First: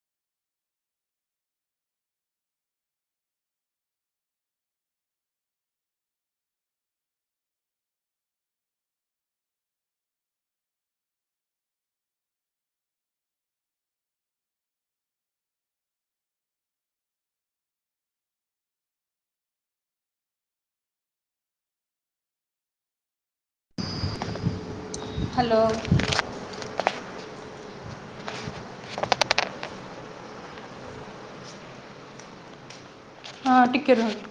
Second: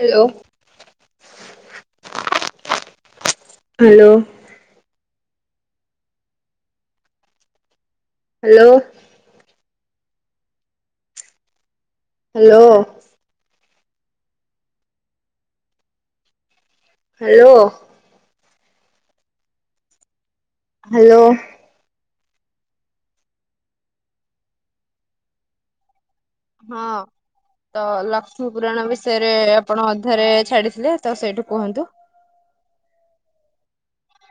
Hello hello hello hello hello hello hello ହଁ ଅ ତ ଲକ୍ଷ୍ମୀ ପୁରାଣ ବିଷୟରେ ଆପଣ ଅଧାରେ ଛାଡିଥିଲେ ତ ସେଇଠୁ କୁହନ୍ତୁ? ହଁ ଟିକେ ରୁହନ୍ତୁ।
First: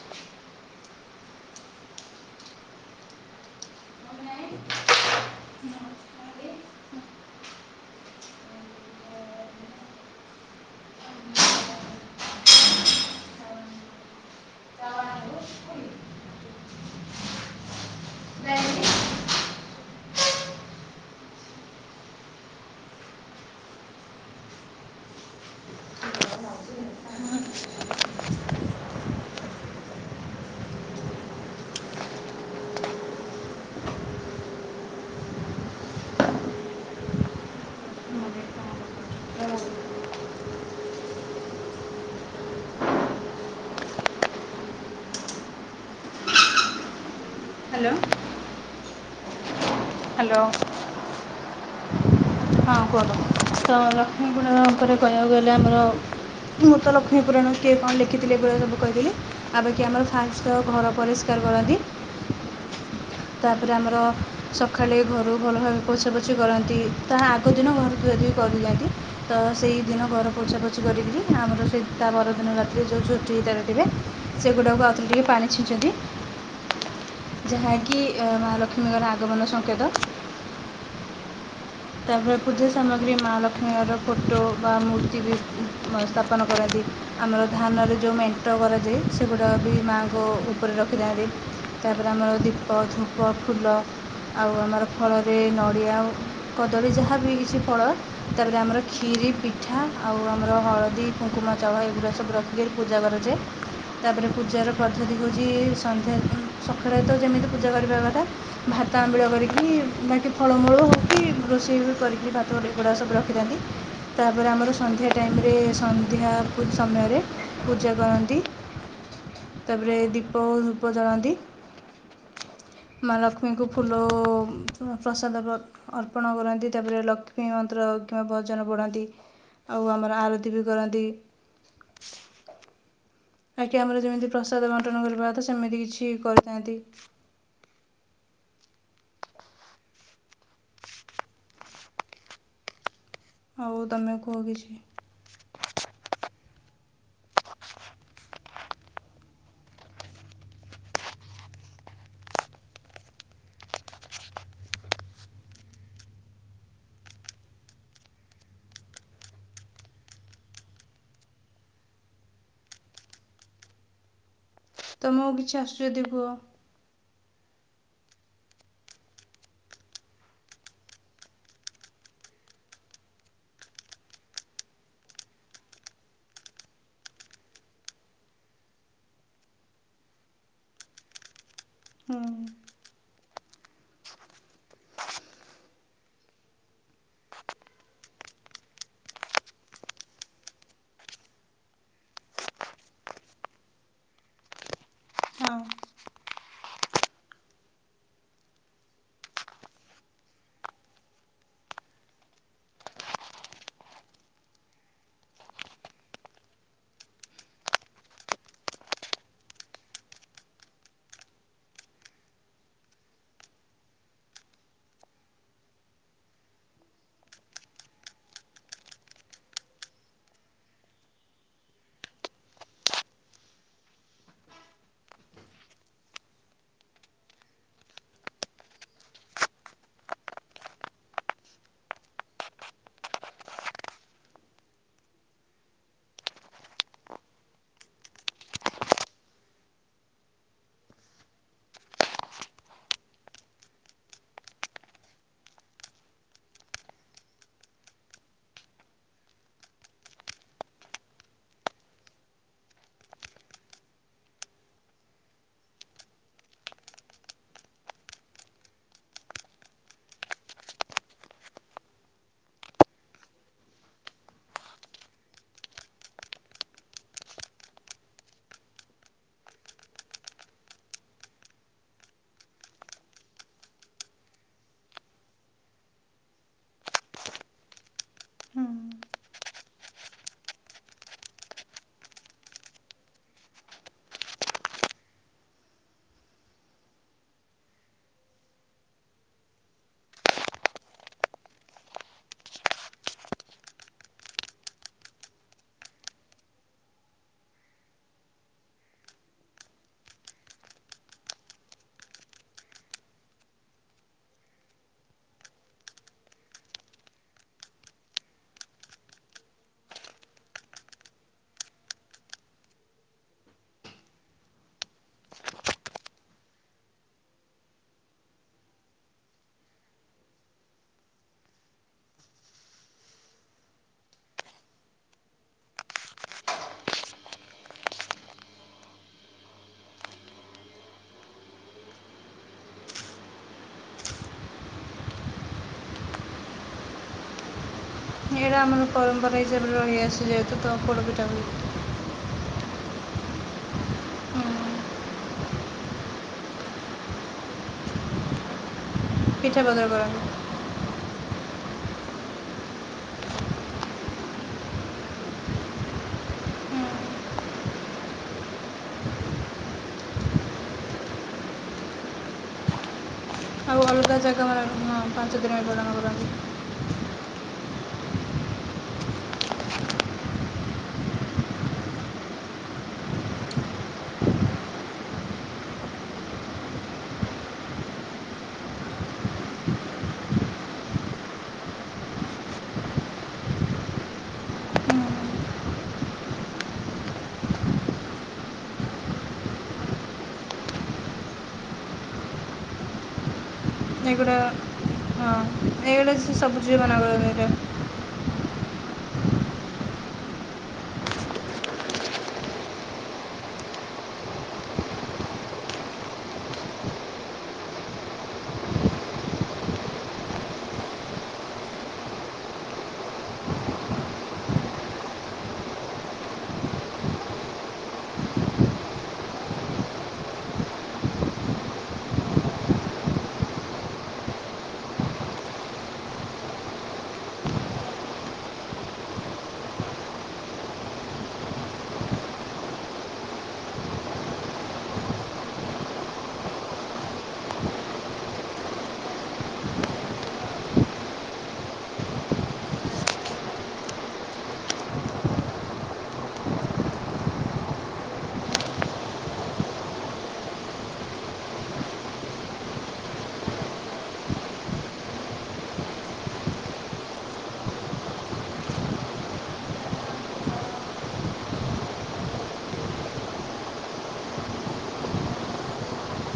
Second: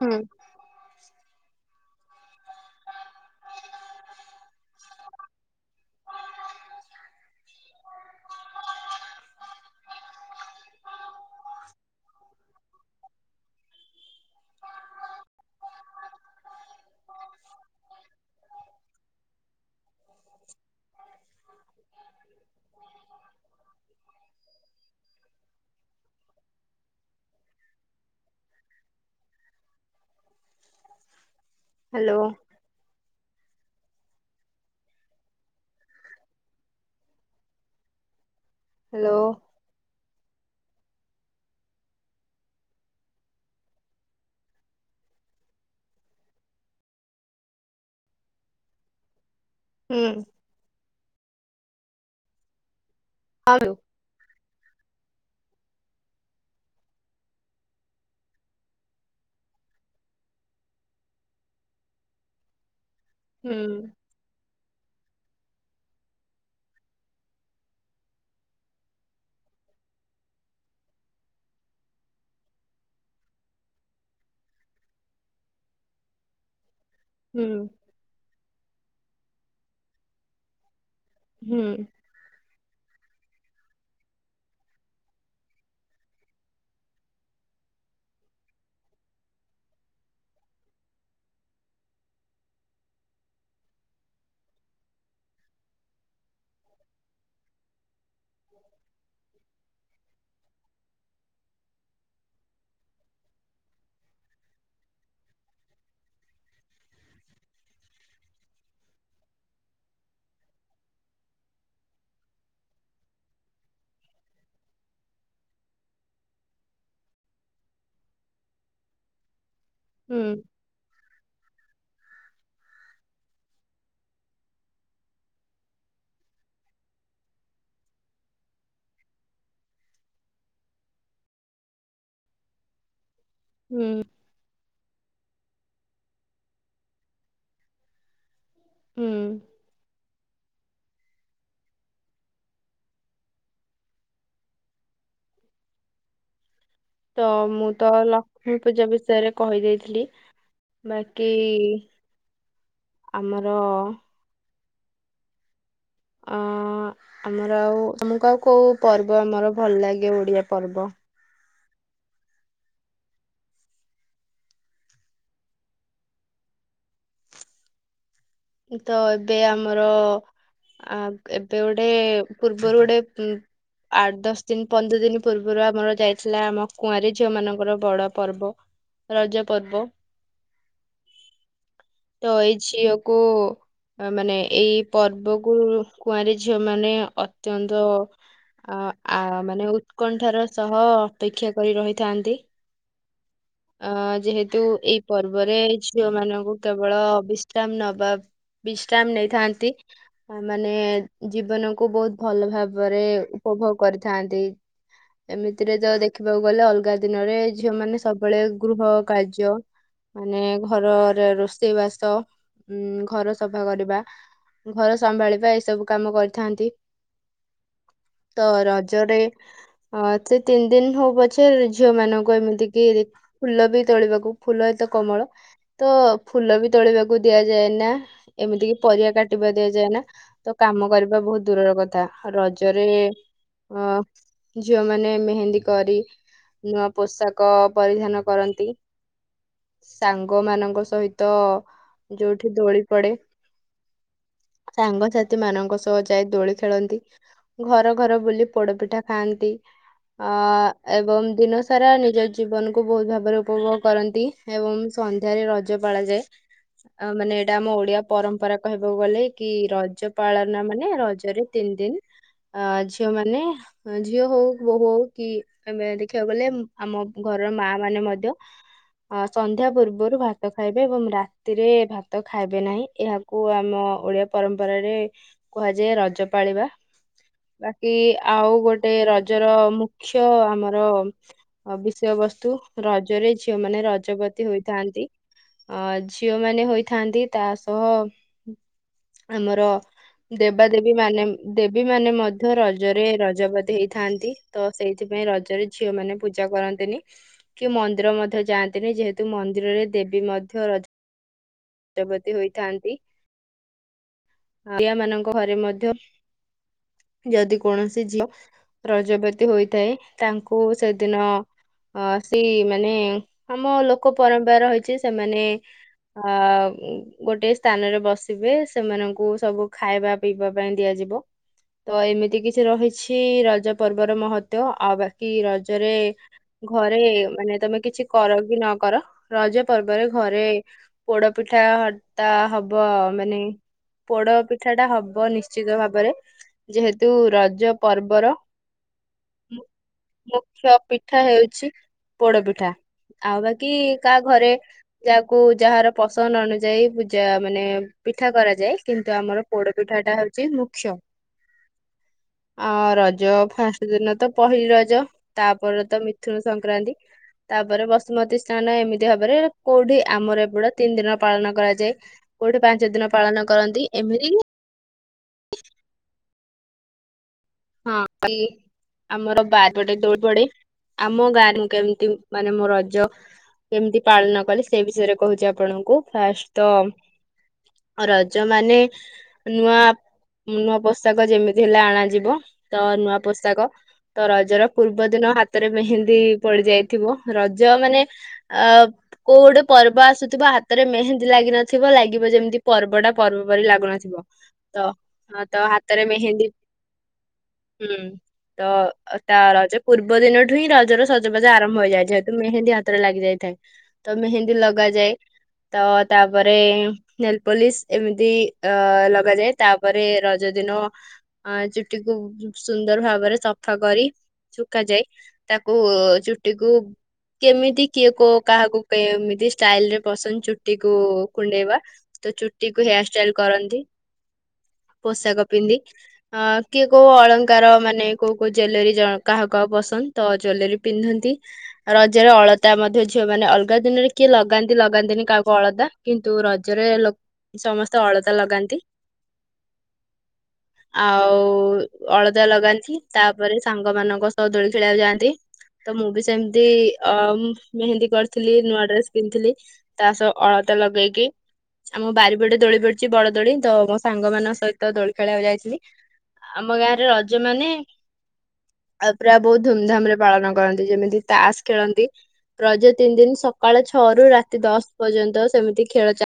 ହୁଁ ଉଁ [unintelligible] ହାଲୋ ହାଲୋ ହ୍ୟାଲୋ। ହୁଁ ହାଲୋ? ହଁ ହ୍ୟାଲୋ କୁହନ୍ତୁ, ଲକ୍ଷ୍ମୀପଣ ଉପରେ କହିବାକୁ ଗଲେ ଆମର ମୃତ ଲକ୍ଷ୍ମୀପୁରାଣ କିଏ କଣ ଲେଖିଥିଲେ ଏଗଳିଆ ସବୁ କହିଥିଲି, ଆପଖି ଆମର ଫାଷ୍ଟ ଘର ପରେ [unintelligible] ହୁଁ ତାପରେ ଆମର ସକାଳେ ଘରୁ ଭଲ ଭାବେ ପୋଛା ପୋଛି କରନ୍ତି, ତାହା ଆଗ ଦିନ ଘର ଦୁଏ ଦୁଇ କରିଦିଅନ୍ତି। ତ ସେହିଦିନ ଘର ପୋଛାପୋଛି କରିକିରି ଆମର ସେଇ ତା ପରଦିନ ରାତିରେ ଯେଉଁ ଛୁଟିିତରେ ଥିବେ। ସେଗୁଡ଼ାକୁ ଆଉଥରେ ଟିକେ ପାଣି ଛିଞ୍ଚନ୍ତି। [inaudible] ଯାହାକି ମାହା ଲକ୍ଷ୍ମୀଙ୍କର ଆଗମନ ସଂକେତ। ହୁଁ ଉ ତାପରେ ପୂଜା ସାମଗ୍ରୀ ମା ଲକ୍ଷ୍ମୀର ଫୋଟୋ ବା ମୂର୍ତ୍ତି ବି ସ୍ଥାପନ କରନ୍ତି। ଆମର ଧାନରେ ଯେଉଁ ମେଣ୍ଟ କରାଯାଏ, ସେଗୁଡ଼ାକ ବି ମାଆଙ୍କ ଉପରେ ରଖିଥାନ୍ତି। ତାପରେ ଆମର ଦୀପ, ଧୂପ, ଫୁଲ ଆଉ ଆମର ଫଳରେ ନଡ଼ିଆ ଆଉ କଦଳୀ ଯାହା ବି ହେଇ କିଛି ଫଳ, ତାର ଆମର କ୍ଷୀରି ପିଠା ଆଉ ଆମର ହଳଦୀ କୁଙ୍କୁମା ଚାଉଳ ଏଗୁଡ଼ା ସବୁ ରଖିକିରି ପୂଜା କରାଯାଏ। ତାପରେ ପୂଜାର ପଦ୍ଧତି ହେଉଛି ସନ୍ଧ୍ୟା ସକାଳେ ତ ଯେମିତି ପୂଜା କରିବା କଥା। ଭାତ ଆମ୍ବିଳ କରିକି ବାକି ଫଳମୂଳ ହେଉକି ରୋଷେଇ କରିକି ଭାତ ଗୋ ଏଗୁଡ଼ା ସବୁ ରଖିଥାନ୍ତି। ତାପରେ ଆମର ସନ୍ଧ୍ୟା ଟାଇମରେ, ସନ୍ଧ୍ୟା ସମୟରେ ପୂଜା କରନ୍ତି। [inaudible] ତାପରେ ହୁଁ ଦୀପ ଉପଜଳନ୍ତି, ମାଲକ୍ଷ୍ମୀଙ୍କୁ ଫୁଲ ପ୍ରସାଦ ଅର୍ପଣ କରନ୍ତି, ତାପରେ ଲକ୍ଷ୍ମୀ ମନ୍ତ୍ର କିମ୍ବା ଭଜନ ପଢ଼ାନ୍ତି। ଆଉ ଆମର ଆରତ ବି କରନ୍ତି। ବାକି ହୁଁ ଆମର ଯେମିତି ପ୍ରସାଦ ବଣ୍ଟନ କରିବା ତ ସେମିତି କିଛି କରିଥାନ୍ତି। ହୁଁ ଉଁ ହଉ ତମେ କୁହ କିଛି? ତ ମୁଁ ତ ଲକ୍ଷ୍ମୀ ପୂଜା ବିଷୟରେ କହିଦେଇଥିଲି। ବାକି ଆମର ଅ ଆମର ଆଉ ତମକୁ ଆଉ କୋଉ ପର୍ବ ଆମର ଭଲ ଲାଗେ ଓଡିଆ ପର୍ବ? ତୁମକୁ କିଛି ଆସୁଚି ଯଦି କୁହ? ତ ଏବେ ଆମର ଆ ଏବେ ଗୋଟେ ପୂର୍ବରୁ ଗୋଟେ ଆଠ ଦଶ ଦିନ ପନ୍ଦର ଦିନ ପୂର୍ବରୁ ଆମର ଯାଇଥିଲା ଆମ କୁଆଁର ଝିଅ ମାନଙ୍କର ବଡ ପର୍ବ। ରଜ ପର୍ବ ହୁଁ ତ ଏଇ ଝିଅକୁ ମାନେ ଏଇ ପର୍ବକୁ କୁଆଁରି ଝିଅ ମାନେ ଅତ୍ୟନ୍ତ ଅ ଆ ମାନେ ଉତ୍କଣ୍ଠାର ସହ ଅପେକ୍ଷା କରି ରହିଥାନ୍ତି। ଅ ଯେହେତୁ ଏଇ ପର୍ବରେ ହଁ ଝିଅ ମାନଙ୍କୁ କେବଳ ଅବିଶ୍ରାମ ନବା ବଶରାମ୍ ନେଇଥାନ୍ତି। ମାନେ ଜୀବନ କୁ ବହୁତ ଭଲ ଭାବରେ ଉପଭୋଗ କରିଥାନ୍ତି। ଏମିତିରେ ତ ଦେଖିବାକୁ ଗଲେ ଅଲଗା ଦିନରେ ଝିଅ ମାନେ ସବୁ ବେଳେ ଗୃହ କାର୍ଯ୍ୟ ମାନେ ଘରର ରୋଷେଇ ବାସ ଉ ଘର ସଫା କରିବା। ଘର ସମ୍ଭାଳିବା ଏଇ ସବୁ କାମ କରିଥାନ୍ତି। ତ ରଜରେ ହଁ ସେ ତିନି ଦିନ ହଉ ପଛେ ଝିଅ ମାନଙ୍କୁ ଏମିତି କି ଫୁଲ ବି ତୋଳିବାକୁ ଫୁଲ ଏତ କୋମଳ। ତ ଫୁଲ ବି ତୋଳିବାକୁ ଦିଆଯାଏନା। ଏମିତି କି ପରିବା କାଟିବା ଦିଆଯାଏନା। ତ କାମ କରିବା ବହୁତ ଦୂରର କଥା। ରଜରେ ଅ ଝିଅମାନେ ମେହେନ୍ଦୀ କରି ନୂଆ ପୋଷାକ ପରିଧାନ କରନ୍ତି। ସାଙ୍ଗ ମାନଙ୍କ ସହିତ ଯୋଉଠି ଦୋଳି ପଡେ ସାଙ୍ଗସାଥି ମାନଙ୍କ ସହ ଯାଇ ଦୋଳି ଖେଳନ୍ତି। ଘର ଘର ବୁଲି ପୋଡପିଠା ଖାଆନ୍ତି। ଅ ଏବଂ ଦିନ ସାରା ନିଜ ଜୀବନ କୁ ବହୁତ ଭାବରେ ଉପଭୋଗ କରନ୍ତି ଏବଂ ସନ୍ଧ୍ୟାରେ ରଜ ପାଳା ଯାଏ। ଆଉ ମାନେ ଏଇଟା ଆମ ଓଡିଆ ପରମ୍ପରା କହିବାକୁ ଗଲେ କି ରଜ ପାଳନ ମାନେ ରଜରେ ତିନି ଦିନି। ଅ ଝିଅ ମାନେ ଝିଅ ହଉ ବୋହ ହଉ କି ଏ ଦେଖିବାକୁ ଗଲେ ଆମ ଘରର ମା ମାନେ ମଧ୍ୟ ଅ ସନ୍ଧ୍ୟା ପୂର୍ବରୁ ଭାତ ଖାଇବେ ଏବଂ ରାତିରେ ଭାତ ଖାଇବେ ନାହିଁ। ଏହା କୁ ଆମ ଓଡିଆ ପରମ୍ପରାରେ କୁହାଯାଏ ରଜ ପାଳିବା। ବାକି ଆଉ ହୁଁ ଗୋଟେ ରଜର ମୁଖ୍ୟ ଆମର ବି ଖ୍ୟ ବସ୍ତୁ ରଜରେ ଝିଅ ମାନେ ରଜବତୀ ହୋଇଥାନ୍ତି। ଆ ଝିଅ ମାନେ ହୋଇଥାନ୍ତି ତା ସହ ଆମର ଦେବାଦେବୀ ମାନେ ଦେବୀ ମାନେ ମଧ୍ୟ ରଜରେ ରଜବତି ହେଇଥାନ୍ତି। ତ ସେଇଥିପାଇଁ ରଜରେ ଝିଅ ମାନ ପୂଜା କରନ୍ତି। ତିନି କି ମନ୍ଦିର ମଧ୍ୟ ଯାଆନ୍ତିନି। ଯେହେତୁ ମନ୍ଦିରରେ ଦେବୀ ମଧ୍ୟ ର ରଜବତୀ ହୋଇଥାନ୍ତି। ଆୟା ମାନଙ୍କ ଘରେ ମଧ୍ୟ ଯଦି କୌଣସି ଝିଅ ରଜ ବ୍ୟତୀ ହୋଇଥାଏ। ତାଙ୍କୁ ସେଦିନ ଅ ସେ ମାନେ ଆମ ଲୋକ ପରମ୍ପରା ରହିଚି ସେମାନେ ଆ ଗୋଟେ ସ୍ଥାନରେ ବସିବେ, ସେମାନଙ୍କୁ ସବୁ ଖାଇବା ପିଇବା ପାଇଁ ଦିଆଯିବ। ତ ଏମିତି କିଛି ରହିଚି ରଜ ପର୍ବର ମହତ୍ତ୍ୱ ଆଉ ବାକି ରଜରେ ଘରେ ମାନେ ତମେ କିଛି କର କି ନ କର। ରଜ ପର୍ବରେ ଘରେ ପୋଡ ପିଠା ହତା ହବ ମାନେ ପୋଡପିଠା ଟା ହବ ନିଶ୍ଚିତ ଭାବରେ। ଯେହେତୁ ରଜ ପର୍ବର ଏଇଟା ଆମର ପରମ୍ପରା ହିସାବରେ ରହିଆସିଛି। ଯେହେତୁ ମୁଖ୍ୟ ତ ପୋଡପି ପିଠା ହେଉଛି ପୋଡପିଠା ଆଉ ବାକି କାହା ଘରେ ହୁଁ ଯାହାକୁ ଯାହାର ପସନ୍ଦ ଅନୁଯାୟୀ ପୂଜା ମାନେ ପିଠା କରାଯାଏ। କିନ୍ତୁ ଆମର ପିଠାପତ୍ର ପୋଡପିଠାଟା କରନ୍ତି ହଉଛି ମୁଖ୍ୟ। ଅ ରଜ ଫାଷ୍ଟଦିନ ତ ପହିଲି ରଜ। ତାପରେ ତ ମିଥୁନ ହୁଁ ସଂକ୍ରାନ୍ତି। ତାପରେ ବସୁମତୀ ସ୍ନାନ ଏମିତି ଭାବରେ କୋଉଠି ଆମର ଏଗୁଡା ତିନି ଦିନ ପାଳନ କରାଯାଏ। କୋଉଠି ପାଞ୍ଚ ଦିନ ପାଳନ କରନ୍ତି ଆଉ ଅଲଗା ଏମିତି କି ଜାଗା ମ ହଁ ପାଞ୍ଚ ଦିନ [unintelligible] କରନ୍ତି ହଁ। [unintelligible] ଆମର ବାର ଗଟେ ଦୋଳି ପଡେ ଆମ ଗାଁରେ କେମିତି ମାନେ ମୋ ରଜ କେମିତି ପାଳନ କଲି ସେ ବିଷୟରେ କହୁଛି ଆପଣଙ୍କୁ ଫାଷ୍ଟ ତ ରଜ ମାନେ ନୂଆ ନୂଆ ପୋଷାକ ଯେମିତି ହେଲେ ଆଣାଯିବ ତ ନୂଆ ପୋଶାକ। ତ ରଜର ପୂର୍ବଦିନ ହାତରେ ମେହେନ୍ଦି ପଡି ଯାଇଥିବ। ରଜ ମାନେ ଅ କୋଉ ଗୋଟେ ପର୍ବ ଆସୁଥିବ ହାତରେ ମେହେନ୍ଦୀ ଲାଗିିନଥିବ ଲାଗିବ ଯେମିତି ପର୍ବଟା ପର୍ବପରି ଲାଗୁନଥିବ ଏଗୁଡ଼ା ତ ହଁ ତ ହାତରେ ଏଇଗୁଡ଼ା ମେହେନ୍ଦୀ [unintelligible] ହୁଁ। ତ ତା ରଜ ପୂର୍ବ ଦିନଠୁ ହିଁ ରଜର ସଜବାଜା ଆରମ୍ଭ ହୋଇଯାଇଥାଏ। ଯେହେତୁ ମେହେନ୍ଦୀ ହାତରେ ଲାଗି ଯାଇଥାଏ। ତ ମେହେନ୍ଦୀ ଲଗାଯାଏ। ତ ତାପରେ ନେଲ ପୋଲିସ ଏମିତି ଅ ଲଗାଯାଏ। ତାପରେ ରଜ ଦିନ ଚୁ ଟିକୁ ସୁନ୍ଦର ଭାବରେ ସଫା କରି ଶୁଖ ଯାଏ। ତାକୁ ଚୁଟିକୁ କେମିତି କିଏ କ କାହାକୁ କେମିତି ଷ୍ଟାଇଲରେ ପସନ୍ଦ ଚୁଟି କୁ କୁଣ୍ଡେଇବା ତ ଚୁଟିକୁୁ ହେୟାର ଷ୍ଟାଇଲ କରନ୍ତି। ପୋଷାକ ପିନ୍ଧି ଅ କିଏ କୋଉ ଅଳଙ୍କାର ମାନେ କୋଉ କୋଉ ଜଲେରୀ କାହାକୁ ପସନ୍ଦ ତ ଜ୍ୱଲେରି ପିନ୍ଧନ୍ତି। ରଜରେ ଅଳତା ମଧ୍ୟ ଝିଅମାନେ ଅଲଗା ଦିନରେ କିଏ ଲଗାନ୍ତି ଲଗାନ୍ତିନି କାହାକୁ ଅଳତା କିନ୍ତୁ ରଜରେ ଲ ସମସ୍ତେ ଅଳତା ଲଗାନ୍ତି। ଆଉ ଅଳତା ଲଗାନ୍ତି। ତାପରେ ସାଙ୍ଗମାନଙ୍କ ସହ ଦୋଳି ଖେଳିବାକୁ ଯାଆନ୍ତି। ତ ମୁଁ ବି ସେମିତି ଅ ମେହେନ୍ଦୀ କରିଥିଲି। ନୂଆ ଡ୍ରେସ ପିନ୍ଧିଥିଲି। ତା ସହ ଅଳତା ଲଗେଇକି। ଆମ ବାରିପଟେ ଦୋଳି ପଡିଛି ବଡ ଦୋଳି ତ ମୋ ସାଙ୍ଗ ମାନଙ୍କ ସହିତ ଦୋଳି ଖେଳିବାକୁ ଯାଇଥିଲି। ଆମ ଗାଁରେ ରଜ ମାନେ ଆଉ ପୁରା ବହୁତ ଧୁମଧାମରେ ପାଳନ କରନ୍ତି ଯେମିତି ତାସ ଖେଳନ୍ତି। ରଜ ତିନିଦିନ ସକାଳ ଛଅରୁ ରାତି ଦଶ ପର୍ଯ୍ୟନ୍ତ ସେମିତି ଖେଳ ଚାଲି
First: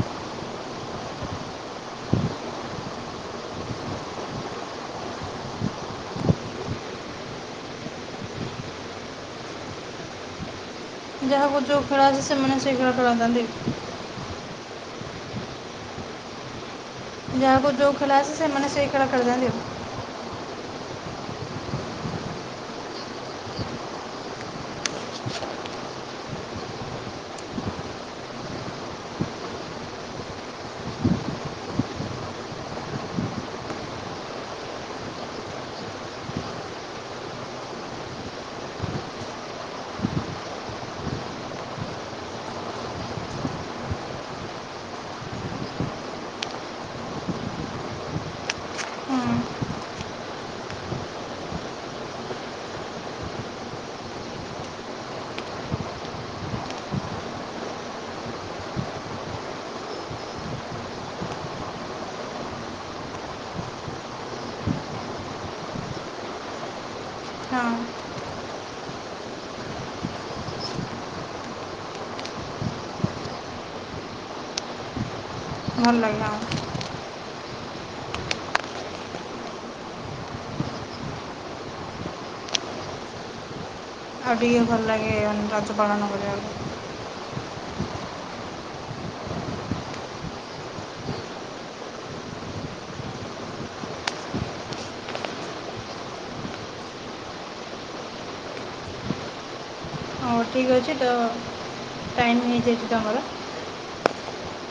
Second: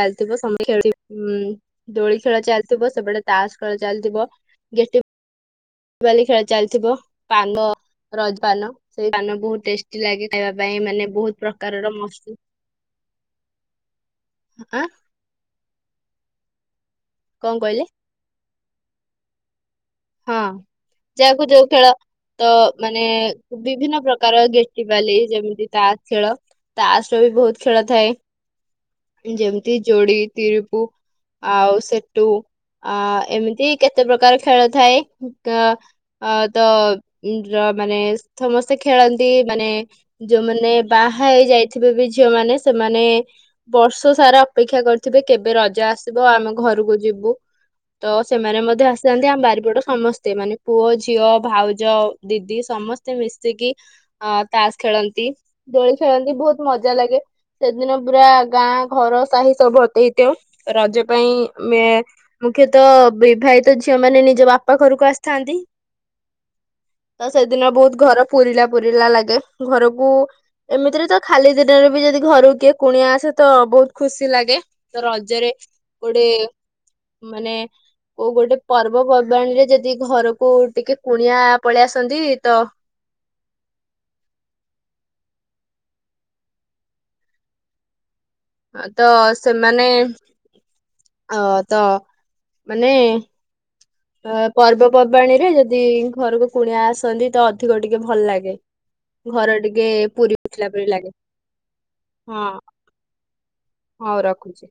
ଖଲଥିବ ଖେଳୁ ଦୋଳି ଖେଳ ଚାଲିଥିବ, ସେପଟେ ତାସ ଖେଳ ଚାଲିଥିବ ବାଲି ଖେଳ ଚାଲିଥିବ, ପାନ ରଜପାନ ସେଇ ପାନ ବହୁତ ଟେଷ୍ଟ [unintelligible] ଖାଇବା ପାଇଁ ମାନେ ବହୁତ ଯାହାକୁ ଯୋଉ ପ୍ରକାରର ଖେଳ ଆସେ ମସଲା ସେମାନେ ସେଇ ଖେଳ [unintelligible] ଆଁ। କଣ ଯାହାକୁ କହିଲେ ଯୋଉ ଖେଳ ଆସେ ସେମାନେ ସେଇ ଖେଳା ଖେଳିଥାନ୍ତି। ହଁ ଯାହାକୁ ଯୋଉ ଖେଳ ତ ମାନେ ବିଭିନ୍ନ ପ୍ରକାର ଗେଟିିବାଲି ଯେମିତି ତାସ ଖେଳ ତାସର ବି ବହୁତ ଖେଳ ଥାଏ। ଯେମତି ଯୋଡି, ତିରିପୁ ଆଉ ସେଟୁ ଅ ଏମିତି କେତେ ପ୍ରକାର ଖେଳ ଥାଏ ଆଁ। ଅ ତ [unintelligible] ମାନେ ସମସ୍ତେ ଖେଳନ୍ତି ମାନେ ଯୋଉମାନେ ବାହା ହେଇ ଯାଇଥିବେ ବି ଝିଅମାନେ ସେମାନେ ବର୍ଷ ସାରା ଅପେକ୍ଷା କରିଥିବେ କେବେ ରଜ ଆସିବ ଆମେ ଘରକୁ ଯିବୁ। ତ ସେମାନେ ମଧ୍ୟ ଆସିଥାନ୍ତି ଆମ ବାରିପଟ ସମସ୍ତେ ମାନେ ପୁଅ ଝିଅ ଭାଉଜ ଦିଦି ସମସ୍ତେ ତେ ମିଶିକି ଆଁ ତାସ ଖେଳନ୍ତି ଦୋଳି ଖେଳନ୍ତି ବହୁତ ମଜା ଲାଗେ ସେଦିନ ପୁରା ଗାଁ ଘର ସାହି ସବୁ ଭର୍ତ୍ତି ହେଇଥିବ ରଜ ପାଇଁ ମୁଖ୍ୟତଃ ବିବାହିତ ଝିଅ ମାନ ନିଜ ବାପା ଘରକୁ ଆସିଥାନ୍ତି। ତ ସେଦିନ ହଁ ବହୁତ ଘର ପୁରିଲା ପୁୁରିଲା ଲାଗେ ଘରକୁ ଏମିତିରେ ତ ଖାଲି ଦିନରେ ବି ଯଦି ଘରୁକୁ କିଏ କୁଣିଆ ଆସେ ତ ବହୁତ ଖୁସି ଲାଗେ ତ ରଜରେ ଭଲ ଲାଗେ ଗୋଟେ ହଁ ମାନେ କୋଉ ଗୋଟେ ପର୍ବ ପର୍ବାଣୀରେ ଯଦି ଘରକୁ ଟିକେ କୁଣିଆ ପଳେଇ ଆସନ୍ତି ତ ଆଉ ଟିକେ ଭଲ ଲାଗେ ରଜ ପାଳନ କରିବାକୁ। ତ ସେମାନେ ଅ ତ ମାନେ ଅ ପର୍ବପର୍ବାଣି ରେ ଯଦି ଘରକୁ କୁଣିଆ ଆସନ୍ତି ତ ଅଧିକ ଟିକେ ଭଲ ଲାଗେ। ଘର ଟିକେ ପୁରି ହଉ ଉଠିଲା ଠିକ୍ ପରି ଅଛି ଲାଗେ ତ ଟାଇମ୍ ହଁ ହେଇଯାଇଛି ତମର? ହଉ ରଖୁଛି।